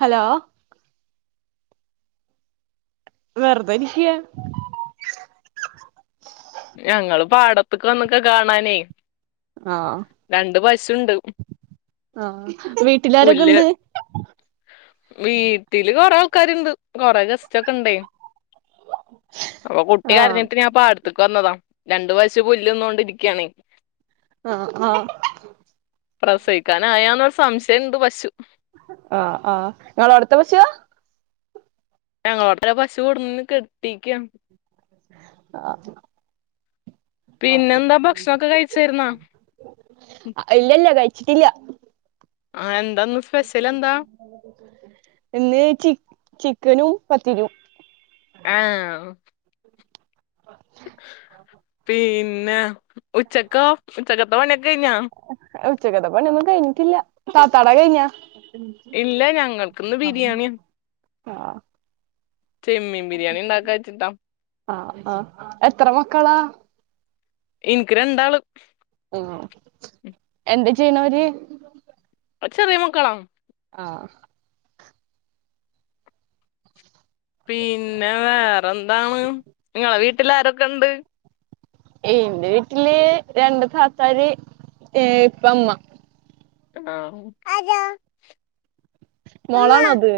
Hello വെർതെരിക്ക്യ ഞങ്ങള് പാടത്തക്ക് വന്ന്ക്ക കാണാനേ രണ്ട് പശുണ്ട് ആ വീട്ടിൽ ആരൊക്കെ പുല്ല് ണ്ട് വീട്ടില് കൊറേ ക്കാരുണ്ട് കൊറെേ ഗസ്റ്റൊക്കണ്ടേ അപ്പൊ കുട്ടി ആഹ് കരഞ്ഞിട്ട് ഞാ പ കൊന്നത് രണ്ട് പശു പുല്ല്ന്നോണ്ടിരിക്ക്യാണേ ആഹ് ആഹ് പ്രസവിക്കാനായന്നരു സംശയണ്ട് പശു ആ ആഹ് ങ്ങളടത്തെ പശുവാ ഞങ്ങളാട്ത്തെ പശു കൊട്ന്ന് കെട്ടിക്ക്യ ആ പിന്നെന്താ ഭക്ഷണൊക്കെ കഴിച്ചായിരുന്നാ അ ഇല്ലല്ല കഴി ച്ചിട്ടില്ല ആ എന്താന്നു സ്പെഷലെന്താ ഇന്ന് ചി ചിക്കനും പത്തിരും ആഹ് ന ഉച്ചക്കൊ ഉച്ചക്കത്തെ പണിയൊക്കെ കഴിഞ്ഞോ ഉച്ചക്കത്തെ പണി ഒന്നും കഴഞ്ഞിട്ടില്ല താത്താടെ കഴിഞ്ഞ ഇല്ല ഞങ്ങൾക്ക്ന്ന് ബിരിയാണിയ ആ ചെമ്മീം ബിരിയാണി ണ്ടാക്കച്ച്ട്ടാ ആ ആ എത്ര മക്കളാ ഇൻക്ക് രണ്ടാള് ഉം എന്ത ചെയ്യണവര് ചെറിയ മക്കളാ ആ പിന്നെ വേറെന്താണ് നിങ്ങളെ വീട്ടിൽ ആരൊക്കെ ഉണ്ട് ഇൻ്റെ വീട്ടില് രണ്ട് താത്താര് ഏ ഇപ്പ ഇമ്മ ആ ആരാ മോളണ അത്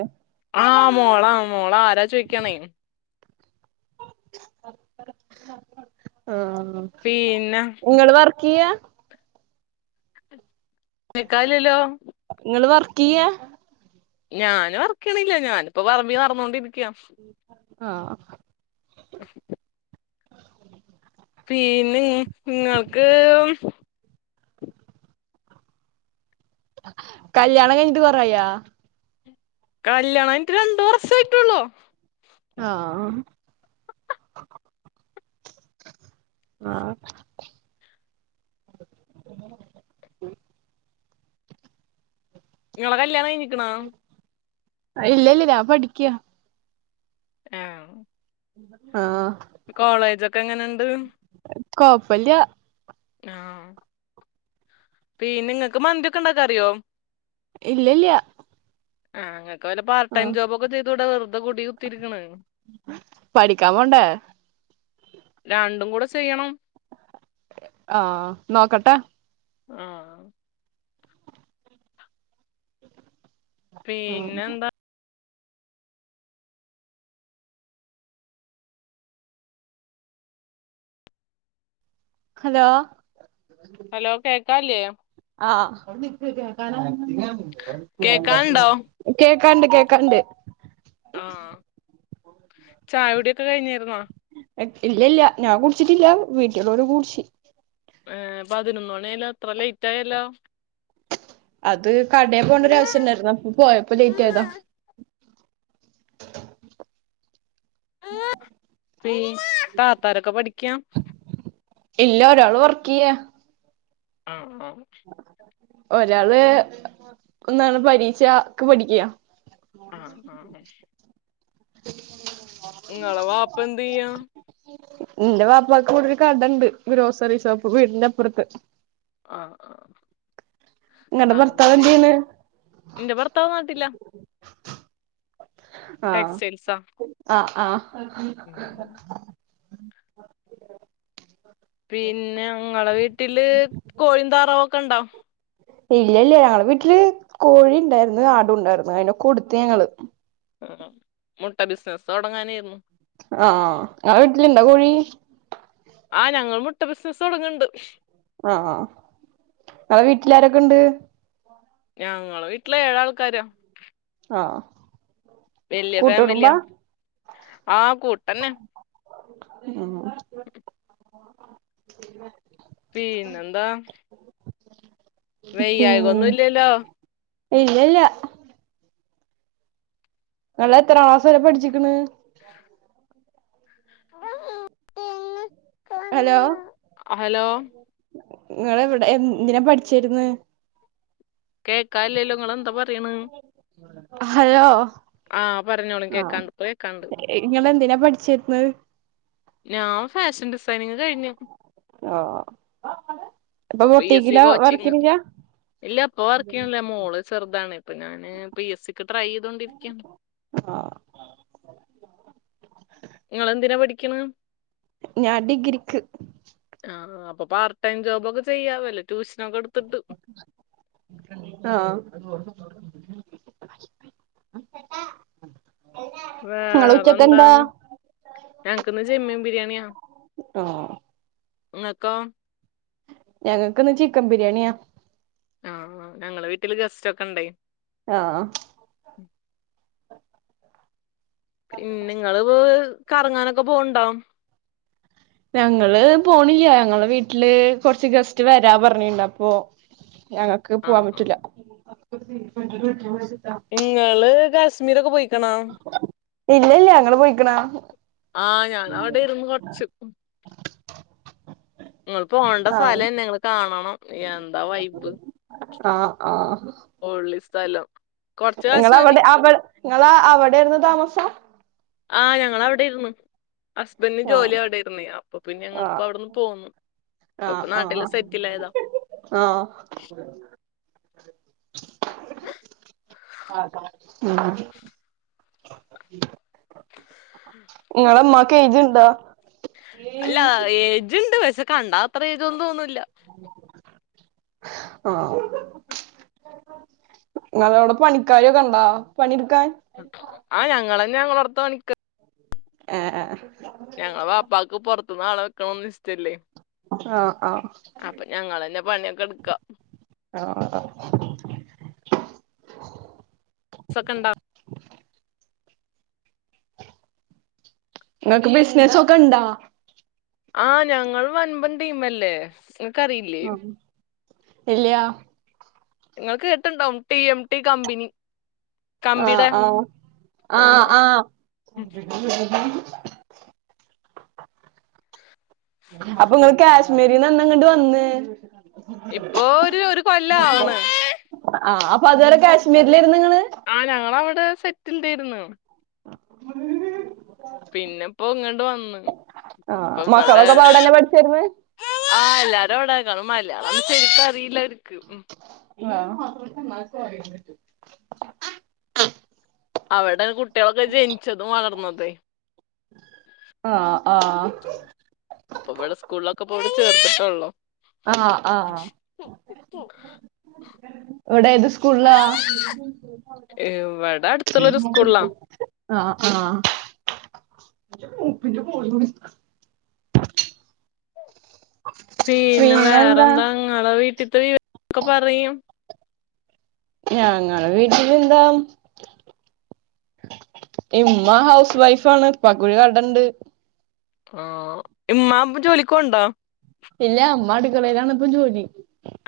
ആ മോളാ മോളാ ആരാ ചോയിക്കാണേ ആ പിന്നെ നങ്ങള് വർക്കിയ്യാ നിക്കായില്ലല്ലോ ങ്ങള് വർക്കിയ്യാ ഞാന് വർക്കിയണില്ല ഞാനിപ്പോ പറമ്പി നടന്നൊണ്ടിരിക്ക്യാ ആ [unintelligible] പിന്നെ നിങ്ങൾക്ക് കല്യാണം കഴിഞ്ഞിട്ട് കൊറേ ആയോ കല്യാണം കഴിഞ്ഞിട്ട് രണ്ട് വർഷായിട്ടോള്ളൂ ആ ആ [inaudible] നിങ്ങളെ കല്യാണം കഴിഞ്ഞിക്കണാ ഇല്ലെല്ലില്ല പഠിക്കിക്യാ ആ ആ കോളേജൊക്കെ എങ്ങനെണ്ട് കോപ്പല്ല ആഹപിന്നെ ങ്ങൾക്ക് മന്തിയൊക്കെ ഉണ്ടാക്കാന റിയോ? ഇല്ലല്യ. ആ വല്ല പാർട്ട് ടൈം ജോബോക്കെ ചെയ്തൂടെ വെറുതെ കൂടി കുത്തിരിക്ക്ണ്. പഠിക്കാൻ പോണ്ടേ രണ്ടും കൂടെ ചെയ്യണം. ആ നോക്കട്ടെ? ആ പിന്നെ എന്താ? ഹലോ ഹലോ കേകാല്ലേ ആ കേക്കാണ്ടോ [unintelligible] കേക്കാ കണ്ട കേ കണ്ട് ആ ചായ കുടിയൊക്കെ കഴിഞ്ഞിരുന്നോ? ഇല്ല ഇല്ല ഞാൻ കുടിച്ചിട്ടില്ല. വീട്ടുള്ളര് കുടിച്ചി. ഏ പതിനൊന്ന് മണിയാലോ ഇ ത്ര ലേറ്റ് ആയല്ലോ? അത് കടയിൽ പോണ്ടരാവശ്യണ്ടായിരുന്നു അപ്പ പോയപ്പോ ലേറ്റ് ആയതാ. താത്താരൊക്കെ പഠിക്കാ ഇല്ല ഒരാള് വർക്ക് ചെയ്യ. ആ ആ ഒരാള് ഒന്നാണ് പരീക്ഷ ക്ക് പഠിക്കാ ആ ആ [unintelligible] ഇവളെ വാപ്പ എന്ത് ചെയ്യാ? എന്റെ വാപ്പാക്ക് ഇവടെ ഒരു കടണ്ട്. Grocery shop വീടിന്റെപ്പുറത്ത്. ആ ആ നിങ്ങടെ ആ ഭർത്താവ് എന്ത് ശരി ചെയ്യണ് ന്റെ ഭർത്താവ് നാട്ടിലാ ആ ടെക്സ്റ്റൈൽസാ ആ ആ പിന്നെ ങ്ങളെ വീട്ടില് കോഴി ഉം താറാവോക്കെ ണ്ടോ? ഇല്ല ഇല്ല ഞങ്ങള് വീട്ടില് കോഴി ഉണ്ടായിരുന്നു ആടുംണ്ടായിരുന്നു അതിനെ കൊടുത്ത് ഞങ്ങള് മം മം മുട്ട ബിസിനസ്സ് തുടങ്ങാനായിരുന്നു. ആ ങ്ങളെ വീട്ടില്ണ്ടോ കോഴി? ആ ഞങ്ങൾ മുട്ട ബിസിനസ്സ് തുടങ്ങണ്ട്. ആ നിങ്ങളെ വീട്ടിലാരൊക്കെണ്ട്? ഞങ്ങളെ വീട്ടില് ഏഴാൾക്കാരാ. ആ വെല്യ ഫാമിലിയാ ആ കൂട്ടന്നെ ഉ [unintelligible] പിന്നെ ന്താ ഇല്ലല്ലോ [unintelligible] ഇല്ലല്ല നിങ്ങൾ എത്ര ക്ലാസം വരെ പഠിച്ചിക്കണ് [unintelligible] ഹലോ ഹലോ നിങ്ങവിടെ എന്തിനാ പഠിച്ചിരുന്നെ കേക്കാല്ലാല്ലോ നിങ്ങന്താ പറയണ് ഹലോ ആഹ പറഞ്ഞോളെ കേക്കാണ്ട് ഇപ്പൊ കേക്കാണ്ട് പഠിച്ചരുന്നെ ഞാൻ ഫാഷൻ ഡിസൈനിങ് കഴിഞ്ഞു ഓ ഇപ്പൊ പി എസ് സി ബൗറ്റിക്കിലാ കോച്ചിങ് വർക്ക്‌രിക്കാ ഇല്ല അപ്പ വർക്ക് ചെയ്യണില്ലേ മോള് ചെറുതാണ് ഇപ്പൊ ഞൻ പി എസ് സിക്ക് ട്രൈ ചെയ്തോണ്ടിരിക്കുകയാണ് ആഹ നിങ്ങെന്തിനാ പഠിക്കണ ഞാൻ ഡിഗ്രിക്ക് ആ് അപ്പൊ പാർട്ട്‌ ടൈം ജോബോക്കെ ചെയ്യാവല്ലേ ട്യൂഷനൊക്കെ എടുത്തിട്ട് ആഹ് ഇങ്ങള് വേറെ ഉച്ചക്കെന്താ എന്താന്ന് ഞനക്ക്ന്ന് ചെമ്മീം ബിരിയാണിയാ ആഹ ഇങ്ങക്കോ ഞങ്ങക്ക്ന്ന് ചിക്കൻ ബിരിയാണിയാ ആഹ ഞങ്ങളെ വീട്ടില് ഗസ്റ്റ് ഒക്കെ ഉണ്ടെ ആഹ പിന്നെങ്ങള് കറങ്ങാനൊക്കെ പോണ്ടോ ഞങ്ങള് പോണില്ല ഞങ്ങളെ വീട്ടില് കൊറച്ച് ഗസ്റ്റ് വരാ പറഞ്ഞിണ്ട് അപ്പൊ ഞങ്ങക്ക് പോവാൻ ആഹ് ആഹ് പറ്റൂല ഇങ്ങള് കാശ്മീർ ഒക്കെ പോയിക്കണാ ഇല്ല ഇല്ല നീങ്ങൾ പോയിക്കണ ആഹ ഞാന അവിടെ ആയിരുന്നു കുറച്ചു നിങ്ങൾ പോണ്ട ആഹ് സ്ഥലംന്നെ നിങ്ങള് കാണണം എന്താ വൈബ് ആഹ് ആഹ് പൊള്ളിസ്ഥല്ലം നിങ്ങളവിടെ അവടെ നിങ്ങള അവിടൊയിരുന്നു താമസം ആഹ ഞങ്ങവിടെ ആയിരുന്നു ഹസ്ബന്ഡന് ആഹ് ജോലി അവിടെരുന്നു അപ്പൊ പിന്നെ ഞങ്ങിപ്പോ അവിടെന്ന് പോന്നു ഇപ്പ ഇപ്പൊ ആഹ നാട്ടില് സെറ്റിൽ ആയതാ ആഹ് ആഹ് ഉം നിങ്ങളെമ്മക്ക് ഏജന് അല്ല ഏജുണ്ട് പക്ഷെ കണ്ടാ അത്ര ഏതൊന്നും തോന്നൂല്ല ആഹ ഞ അവിടെ പണിക്കാരൊക്കെ ഉണ്ടാ പണിെടുക്കാൻ ആ് ഞങ്ങൾന്നെ ഞങ്ങോർത്ത് മണിക്ക ആഹ ആ ഞങ്ങള പാപ്പാക്ക് പുറത്തുന്ന്ളെ വെക്കണന്നന്ന് ഇഷ്ടല്ലേ ആഹ് ആഹ് അപ്പൊ ഞങ്ങള തന്നെ പണിയൊക്കെ എടുക്കാം ആഹ ഒക്കെ ഉണ്ടാവും നിങ്ങക്ക് ബിസിനസ ഒക്കെ ഇണ്ടാ ആഹ ഞങ്ങൾ വൻപൻ ടീമല്ലേ നിങ്ങക്കറിയില്ലേ ഹ എല്ലയ നിങ്ങക്ക് കേട്ടുണ്ടോ ടി എം ടി കമ്പനി കമ്പിയുടെ ആഹ ആഹ ആ ആഹ ആഹ അപ്പൊ നിങ്ങള് കാശ്മീരിന്ന്ന്നങ്ങട്ട് വന്ന് ഇപ്പൊ ഒരു ഒരു കൊല്ല ആണ് പ്പതുവരെ കാശ്മീരിലേര്ന്ന്ങ്ങള് ആ ഞങ്ങളവിടെ സെറ്റിൽഡായിര്ന്ന് [unintelligible] പിന്നെപ്പോ ഇങ്ങട്ട് വന്ന് ആഹ് ഇപ്പംവടെ മക്കളൊക്കെ ഇപ്പൊ അവിടെന്നെ പഠിച്ചേര്ന്ന് ആ എല്ലാരു അവിടാക്കാണ മലയാളം ശെരിക്കറിയില്ലര്ക്ക് ഉം [unintelligible] അവടെ കുട്ട്യേളൊക്കെ ജനിച്ചതും വളർന്നതെ ആഹ് ആഹ് ഇപ്പ ഇവള് സ്കൂൾലൊക്കെ ഇപ്പ ഇവിടെ ചേർത്തട്ടൊള്ളു ആ ആ ഇവടേത് സ്കൂൾലാ ഇവിടെ അടുത്തുള്ളൊരു സ്കൂളിലാ ആ ആ [unintelligible] പീന്നെ പിന്നെന്താ വേറെന്താ ങ്ങളെ വീട്ടിത്തെ വിവ ക്കെ പറയും ഞങ്ങളെ വീട്ടിലെന്താ ഇമ്മ ഹൗസ് വൈഫാണ് ഇപ്പാക്കൊര് കടണ്ട് ആ ഇമ്മാപ്പൊ ജോലിക്കോണ്ടാ ഇല്ല അമ്മ അടുക്കളേലാണപ്പം ജോലി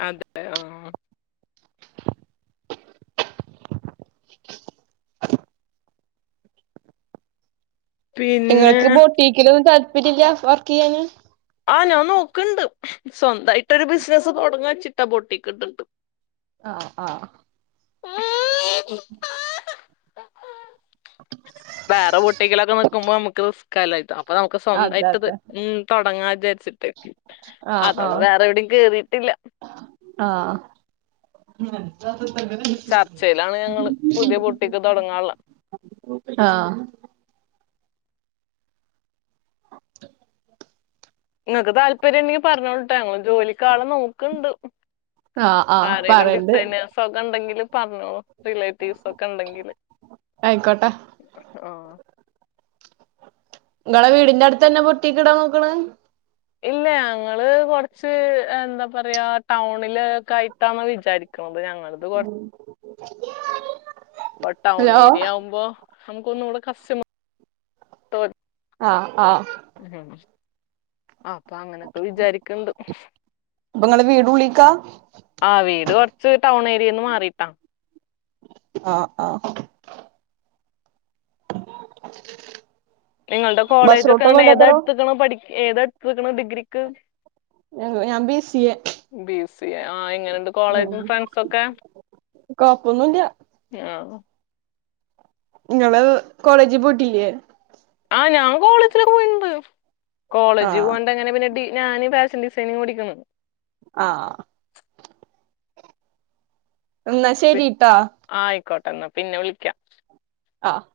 അതെ ഓ പിന്നെ ഇങ്ങൾക്ക് ബോട്ടിക്കിലൊന്നു താല്പര്യല്ല്യ വർക്കെയ്യാന് ആഹ് ഞാൻ നോക്കണ്ട് സ്വന്തായിട്ടൊരു ബിസിനസ് തുടങ്ങാചിട്ടാ ബൊട്ടിക്ക്ട്ട്ട് ആ ആ ഉം [unintelligible] [inaudible] വേറ ബൊട്ടിക്കിലൊക്ക നിക്കുമ്പോമ്മ്ക്ക് റിസ്കല്ലെയട്ട് അപ്പൊ നമുക്ക് അതെ സ്വന്തായ്ട്ട്ത് അതെ ഉം തൊ സെറ്റ് ആഹ് അതോണ്ട് ആഹ് വേറെവടിം കേറിയിട്ടില്ല ഉം ചർച്ചയിലാണ് ഞങ്ങള് പുതിയ ബൊട്ടീക്ക് തൊടങ്ങാള്ള ആഹ ഇങ്ങക്ക് താല്പര്യണ്ടെങ്കി പറഞ്ഞോളുട്ടാങ്ങള് ജോലി ക്കാളെ നോക്കണ്ട് ആഹ് ആഹ് ആരേലും പറയണ്ട് ഡിസൈനേസൊക്കണ്ടെങ്കില് പറ്ഞ്ഞോ റിലേറ്റീവ്സൊക്കെണ്ടെങ്കില് ആയിക്കോട്ടെ ആ ഇങ്ങളെ വീടിന്റെ അടുത്തെന്നാ ബൊട്ടി ക്ക്ടാൻ നോക്കണെ ഇല്ല അങ്ങള് കൊറച്ച് എന്താ പറയാ ടൗണില് കായിട്ടാണ് വിചാരിക്കണത് ഞങ്ങളത് കൊറ [inaudible] ഇപ്പൊ ടൗൺ ഹലോ ഏരിയ ആവുമ്പോ നമുക്കൊന്നുംടെ കസ്റ്റ്മ ആഹ ആഹ ആ അപ്പങ്ങനൊക്കെ വിജാരിക്കണ്ട് അപ്പൊ ഇങ്ങളെ വീട് ഉള്ളിക്കാ ആ വീട് കൊറച്ച് ടൗൺ ഏരിയേന്ന് മാറിട്ടാ ആഹ് ആഹ [inaudible] നിങ്ങൾടെ ബസ് റൂട്ടൊന്നും കോളേജൊക്കെങ്ങനെ ഇല്ലാത്തടോ ഏതാട്ത്ത്ക്കണെ പഠിക്ക ഏതാട്ത്ത്ക്കണേ ഡിഗ്രിക്ക് [unintelligible] ഞാൻ B C A B C A. ആ എങ്ങനെയുണ്ട് കോളേജും ഫ്രണ്ട്സ് ഒക്കെ ഒന്നുല്ല്യ ആ ഇങ്ങള് കോളേജ് പോയിട്ടില്ലേ ആ ഞാൻ കോളേജില് പോയിണ്ട് കോളേജി ആഹ് പോവാണ്ടെങ്ങനെ പിന്നെ ട്ടീ ഞാന് ഫാഷൻ ഡിസൈനിങ്ങ് പഠിക്കണ് ആ ന്നാ ശരിട്ടാ ആയിക്കോട്ടെ എന്നാ പിന്നെ വിളിക്കാം ആഹ്